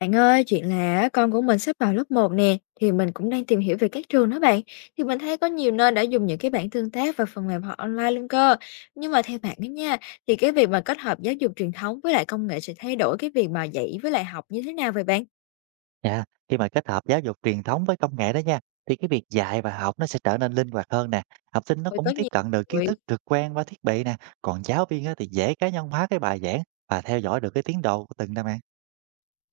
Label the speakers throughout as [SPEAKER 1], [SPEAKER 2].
[SPEAKER 1] Bạn ơi, chuyện là á, con của mình sắp vào lớp một nè, thì mình cũng đang tìm hiểu về các trường đó bạn. Thì mình thấy có nhiều nơi đã dùng những cái bảng tương tác và phần mềm học online luôn cơ. Nhưng mà theo bạn đó nha, thì cái việc mà kết hợp giáo dục truyền thống với lại công nghệ sẽ thay đổi cái việc mà dạy với lại học như thế nào vậy bạn?
[SPEAKER 2] Dạ, khi mà kết hợp giáo dục truyền thống với công nghệ đó nha, thì cái việc dạy và học nó sẽ trở nên linh hoạt hơn nè. Học sinh nó
[SPEAKER 1] Ôi,
[SPEAKER 2] cũng
[SPEAKER 1] tất
[SPEAKER 2] tiếp
[SPEAKER 1] nhiên
[SPEAKER 2] cận được kiến
[SPEAKER 1] rồi.
[SPEAKER 2] thức trực quan qua thiết bị nè, còn giáo viên á thì dễ cá nhân hóa cái bài giảng và theo dõi được cái tiến độ của từng năm bạn.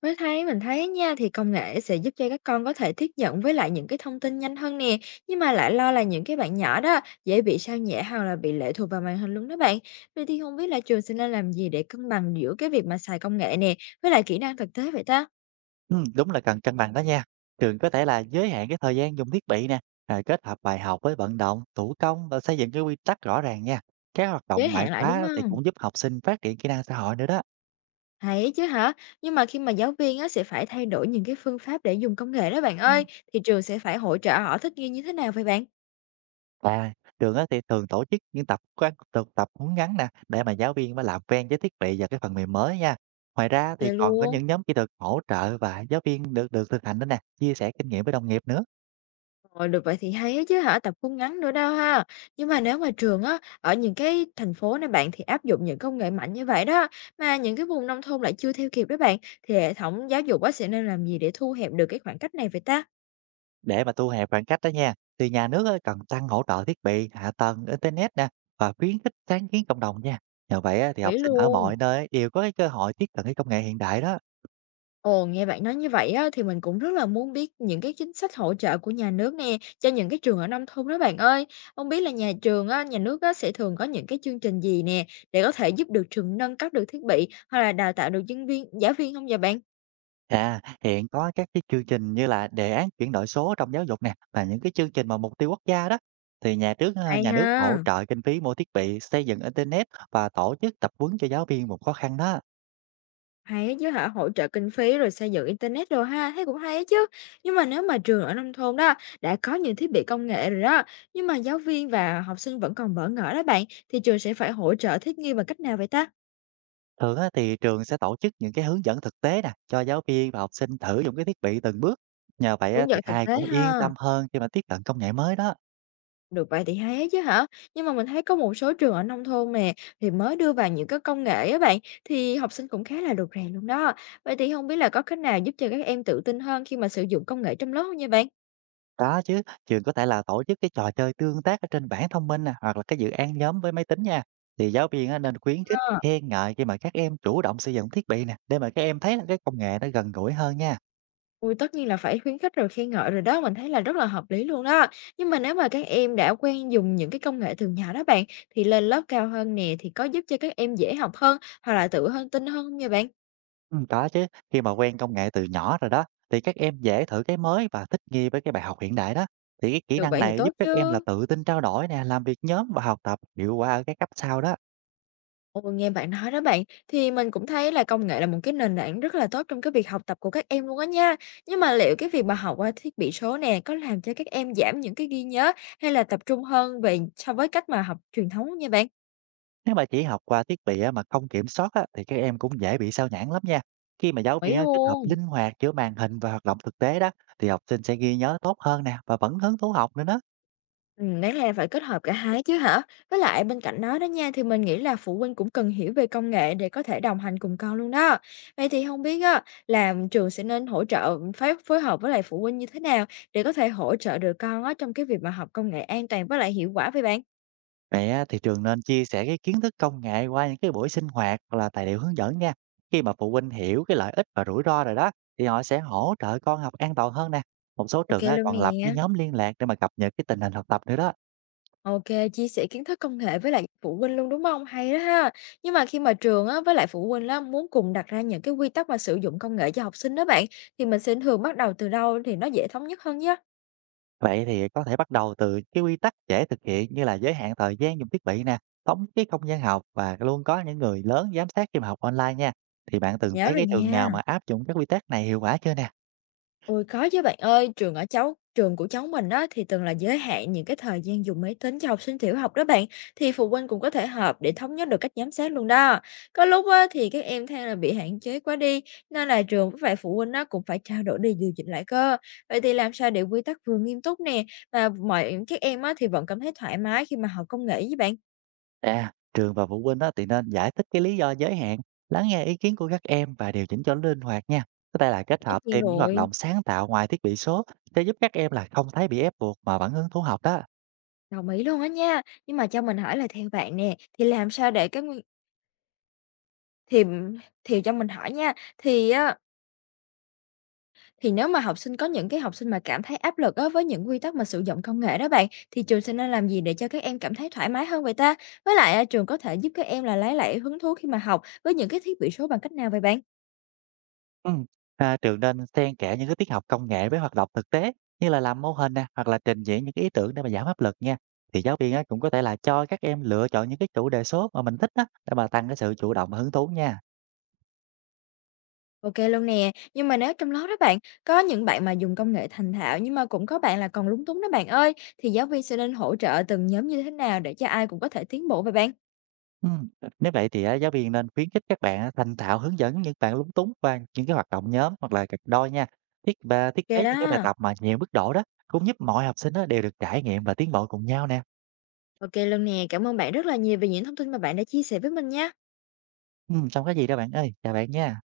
[SPEAKER 1] Mới thấy mình thấy nha, thì công nghệ sẽ giúp cho các con có thể tiếp nhận với lại những cái thông tin nhanh hơn nè, nhưng mà lại lo là những cái bạn nhỏ đó dễ bị sao nhãng hoặc là bị lệ thuộc vào màn hình luôn đó bạn. Vậy thì không biết là trường sẽ nên làm gì để cân bằng giữa cái việc mà xài công nghệ nè với lại kỹ năng thực tế vậy ta?
[SPEAKER 2] Ừ, đúng là cần cân bằng đó nha. Trường có thể là giới hạn cái thời gian dùng thiết bị nè, kết hợp bài học với vận động, thủ công và xây dựng cái quy tắc rõ ràng nha. Các hoạt động
[SPEAKER 1] Giới
[SPEAKER 2] ngoại
[SPEAKER 1] hạn lại, đúng
[SPEAKER 2] khóa thì
[SPEAKER 1] không?
[SPEAKER 2] cũng giúp học sinh phát triển kỹ năng xã hội nữa đó.
[SPEAKER 1] Hay chứ hả? Nhưng mà khi mà giáo viên á, sẽ phải thay đổi những cái phương pháp để dùng công nghệ đó bạn ơi, thì trường sẽ phải hỗ trợ họ thích nghi như thế nào vậy bạn?
[SPEAKER 2] À, Trường á thì thường tổ chức những tập quán thực tập huấn ngắn nè để mà giáo viên mới làm quen với thiết bị và cái phần mềm mới nha. Ngoài ra thì
[SPEAKER 1] Kìa
[SPEAKER 2] còn có
[SPEAKER 1] luôn.
[SPEAKER 2] những nhóm kỹ thuật hỗ trợ và giáo viên được được thực hành đó nè, chia sẻ kinh nghiệm với đồng nghiệp nữa
[SPEAKER 1] Rồi, được vậy thì hay á chứ hả, tập cung ngắn nữa đâu ha. Nhưng mà nếu mà trường á, ở những cái thành phố này bạn thì áp dụng những công nghệ mạnh như vậy đó, mà những cái vùng nông thôn lại chưa theo kịp đó bạn, thì hệ thống giáo dục á sẽ nên làm gì để thu hẹp được cái khoảng cách này vậy ta?
[SPEAKER 2] để mà thu hẹp khoảng cách đó nha. Thì nhà nước á, cần tăng hỗ trợ thiết bị, hạ tầng internet nè và khuyến khích sáng kiến cộng đồng nha. Nhờ vậy á, thì học
[SPEAKER 1] Mỹ
[SPEAKER 2] sinh ở mọi
[SPEAKER 1] luôn.
[SPEAKER 2] nơi đều có cái cơ hội tiếp cận cái công nghệ hiện đại đó.
[SPEAKER 1] Ồ, nghe bạn nói như vậy á, thì mình cũng rất là muốn biết những cái chính sách hỗ trợ của nhà nước nè, cho những cái trường ở nông thôn đó bạn ơi. Không biết là nhà trường á, nhà nước á, sẽ thường có những cái chương trình gì nè, để có thể giúp được trường nâng cấp được thiết bị, hoặc là đào tạo được nhân viên, giáo viên không vậy bạn?
[SPEAKER 2] Hiện có các cái chương trình như là đề án chuyển đổi số trong giáo dục nè và những cái chương trình mà mục tiêu quốc gia đó, thì
[SPEAKER 1] Hay
[SPEAKER 2] nhà nước hỗ
[SPEAKER 1] ha,
[SPEAKER 2] trợ kinh phí mua thiết bị, xây dựng internet và tổ chức tập huấn cho giáo viên vùng khó khăn đó.
[SPEAKER 1] hay á chứ hả, hỗ trợ kinh phí rồi xây dựng internet rồi ha, thấy cũng hay á chứ. Nhưng mà nếu mà trường ở nông thôn đó đã có những thiết bị công nghệ rồi đó, nhưng mà giáo viên và học sinh vẫn còn bỡ ngỡ đó bạn, thì trường sẽ phải hỗ trợ thích nghi bằng cách nào vậy ta?
[SPEAKER 2] Thường á, thì trường sẽ tổ chức những cái hướng dẫn thực tế nè cho giáo viên và học sinh thử dùng cái thiết bị từng bước. Nhờ vậy á,
[SPEAKER 1] Hướng
[SPEAKER 2] thì
[SPEAKER 1] dẫn thực
[SPEAKER 2] ai
[SPEAKER 1] tế
[SPEAKER 2] cũng yên
[SPEAKER 1] ha.
[SPEAKER 2] tâm hơn khi mà tiếp cận công nghệ mới đó.
[SPEAKER 1] Được vậy thì hay á chứ hả? Nhưng mà mình thấy có một số trường ở nông thôn nè thì mới đưa vào những cái công nghệ á bạn, thì học sinh cũng khá là rụt rè luôn đó. Vậy thì không biết là có cách nào giúp cho các em tự tin hơn khi mà sử dụng công nghệ trong lớp không nha bạn?
[SPEAKER 2] Có chứ, trường có thể là tổ chức cái trò chơi tương tác ở trên bảng thông minh nè, hoặc là cái dự án nhóm với máy tính nha. Thì giáo viên á, nên khuyến khích,
[SPEAKER 1] Ờ.
[SPEAKER 2] khen ngợi khi mà các em chủ động sử dụng thiết bị nè, để mà các em thấy là cái công nghệ nó gần gũi hơn nha.
[SPEAKER 1] Ui, tất nhiên là phải khuyến khích rồi khen ngợi rồi đó, mình thấy là rất là hợp lý luôn đó. Nhưng mà nếu mà các em đã quen dùng những cái công nghệ từ nhỏ đó bạn, thì lên lớp cao hơn nè, thì có giúp cho các em dễ học hơn hoặc là tự hơn tin hơn không vậy bạn?
[SPEAKER 2] Ừ, có chứ, khi mà quen công nghệ từ nhỏ rồi đó, thì các em dễ thử cái mới và thích nghi với cái bài học hiện đại đó. Thì cái kỹ
[SPEAKER 1] Được
[SPEAKER 2] năng
[SPEAKER 1] vậy thì
[SPEAKER 2] này
[SPEAKER 1] tốt
[SPEAKER 2] giúp các em là
[SPEAKER 1] chứ.
[SPEAKER 2] tự tin trao đổi nè, làm việc nhóm và học tập hiệu quả ở cái cấp sau đó.
[SPEAKER 1] Ôi, nghe bạn nói đó bạn, thì mình cũng thấy là công nghệ là một cái nền tảng rất là tốt trong cái việc học tập của các em luôn á nha. Nhưng mà liệu cái việc mà học qua thiết bị số nè có làm cho các em giảm những cái ghi nhớ hay là tập trung hơn về so với cách mà học truyền thống không nha bạn?
[SPEAKER 2] Nếu mà chỉ học qua thiết bị á, mà không kiểm soát á, thì các em cũng dễ bị sao nhãng lắm nha. Khi mà
[SPEAKER 1] Đồng
[SPEAKER 2] giáo
[SPEAKER 1] ý
[SPEAKER 2] viên á, kết hợp
[SPEAKER 1] luôn.
[SPEAKER 2] linh hoạt giữa màn hình và hoạt động thực tế đó, thì học sinh sẽ ghi nhớ tốt hơn nè và vẫn hứng thú học nữa đó.
[SPEAKER 1] Đáng lẽ phải kết hợp cả hai chứ hả? Với lại bên cạnh đó đó nha, thì mình nghĩ là phụ huynh cũng cần hiểu về công nghệ để có thể đồng hành cùng con luôn đó. Vậy thì không biết á, là trường sẽ nên hỗ trợ phối hợp với lại phụ huynh như thế nào để có thể hỗ trợ được con á, trong cái việc mà học công nghệ an toàn với lại hiệu quả với bạn?
[SPEAKER 2] Vậy á, thì trường nên chia sẻ cái kiến thức công nghệ qua những cái buổi sinh hoạt hoặc là tài liệu hướng dẫn nha. Khi mà phụ huynh hiểu cái lợi ích và rủi ro rồi đó, thì họ sẽ hỗ trợ con học an toàn hơn nè. Một số
[SPEAKER 1] OK
[SPEAKER 2] trường á,
[SPEAKER 1] luôn
[SPEAKER 2] còn lập cái
[SPEAKER 1] nè.
[SPEAKER 2] nhóm liên lạc để mà cập nhật cái tình hình học tập nữa đó.
[SPEAKER 1] OK, chia sẻ kiến thức công nghệ với lại phụ huynh luôn, đúng không? Hay đó ha. Nhưng mà khi mà trường á, với lại phụ huynh á, muốn cùng đặt ra những cái quy tắc mà sử dụng công nghệ cho học sinh đó bạn, thì mình sẽ thường bắt đầu từ đâu thì nó dễ thống nhất hơn nhá?
[SPEAKER 2] Vậy thì có thể bắt đầu từ cái quy tắc dễ thực hiện, như là giới hạn thời gian dùng thiết bị nè, thống cái không gian học và luôn có những người lớn giám sát khi mà học online nha. Thì bạn
[SPEAKER 1] Mình
[SPEAKER 2] từng
[SPEAKER 1] nhớ
[SPEAKER 2] thấy
[SPEAKER 1] rồi
[SPEAKER 2] cái trường nào mà
[SPEAKER 1] nha.
[SPEAKER 2] áp dụng các quy tắc này hiệu quả chưa nè?
[SPEAKER 1] Ôi, có chứ bạn ơi, trường của cháu mình đó thì từng là giới hạn những cái thời gian dùng máy tính cho học sinh tiểu học đó bạn, thì phụ huynh cũng có thể họp để thống nhất được cách giám sát luôn đó. Có lúc á, thì các em than là bị hạn chế quá đi, nên là trường với lại phụ huynh á, cũng phải trao đổi để điều chỉnh lại cơ. Vậy thì làm sao để quy tắc vừa nghiêm túc nè, mà mọi các em á, thì vẫn cảm thấy thoải mái khi mà học công nghệ với bạn?
[SPEAKER 2] À, trường và phụ huynh đó thì nên giải thích cái lý do giới hạn, lắng nghe ý kiến của các em và điều chỉnh cho nó linh hoạt nha. Có thể là kết
[SPEAKER 1] Tất
[SPEAKER 2] hợp
[SPEAKER 1] nhiên
[SPEAKER 2] thêm những hoạt
[SPEAKER 1] rồi.
[SPEAKER 2] động sáng tạo ngoài thiết bị số sẽ giúp các em là không thấy bị ép buộc mà vẫn hứng thú học đó.
[SPEAKER 1] Đồng ý luôn á nha. Nhưng mà cho mình hỏi là theo bạn nè, thì làm sao để các nguyên Thì thì cho mình hỏi nha, thì á thì nếu mà học sinh có những cái học sinh mà cảm thấy áp lực á với những quy tắc mà sử dụng công nghệ đó bạn, thì trường sẽ nên làm gì để cho các em cảm thấy thoải mái hơn vậy ta? Với lại á, trường có thể giúp các em là lấy lại hứng thú khi mà học với những cái thiết bị số bằng cách nào vậy bạn?
[SPEAKER 2] Ừm, Trường nên xen kẽ những cái tiết học công nghệ với hoạt động thực tế, như là làm mô hình nè hoặc là trình diễn những cái ý tưởng, để mà giảm áp lực nha. Thì giáo viên á, cũng có thể là cho các em lựa chọn những cái chủ đề số mà mình thích á, để mà tăng cái sự chủ động và hứng thú nha.
[SPEAKER 1] OK luôn nè, nhưng mà nếu trong lớp đó bạn, có những bạn mà dùng công nghệ thành thạo nhưng mà cũng có bạn là còn lúng túng đó bạn ơi, thì giáo viên sẽ nên hỗ trợ từng nhóm như thế nào để cho ai cũng có thể tiến bộ vậy bạn?
[SPEAKER 2] Ừm, Nếu vậy thì á, giáo viên nên khuyến khích các bạn á, thành thạo hướng dẫn những bạn lúng túng qua những cái hoạt động nhóm hoặc là cặp đôi nha. Thiết
[SPEAKER 1] OK
[SPEAKER 2] kế những cái bài
[SPEAKER 1] đó.
[SPEAKER 2] tập mà nhiều mức độ đó cũng giúp mọi học sinh á, đều được trải nghiệm và tiến bộ cùng nhau nè.
[SPEAKER 1] OK luôn nè, cảm ơn bạn rất là nhiều về những thông tin mà bạn đã chia sẻ với mình nha.
[SPEAKER 2] Không có gì đâu bạn ơi, chào bạn nha.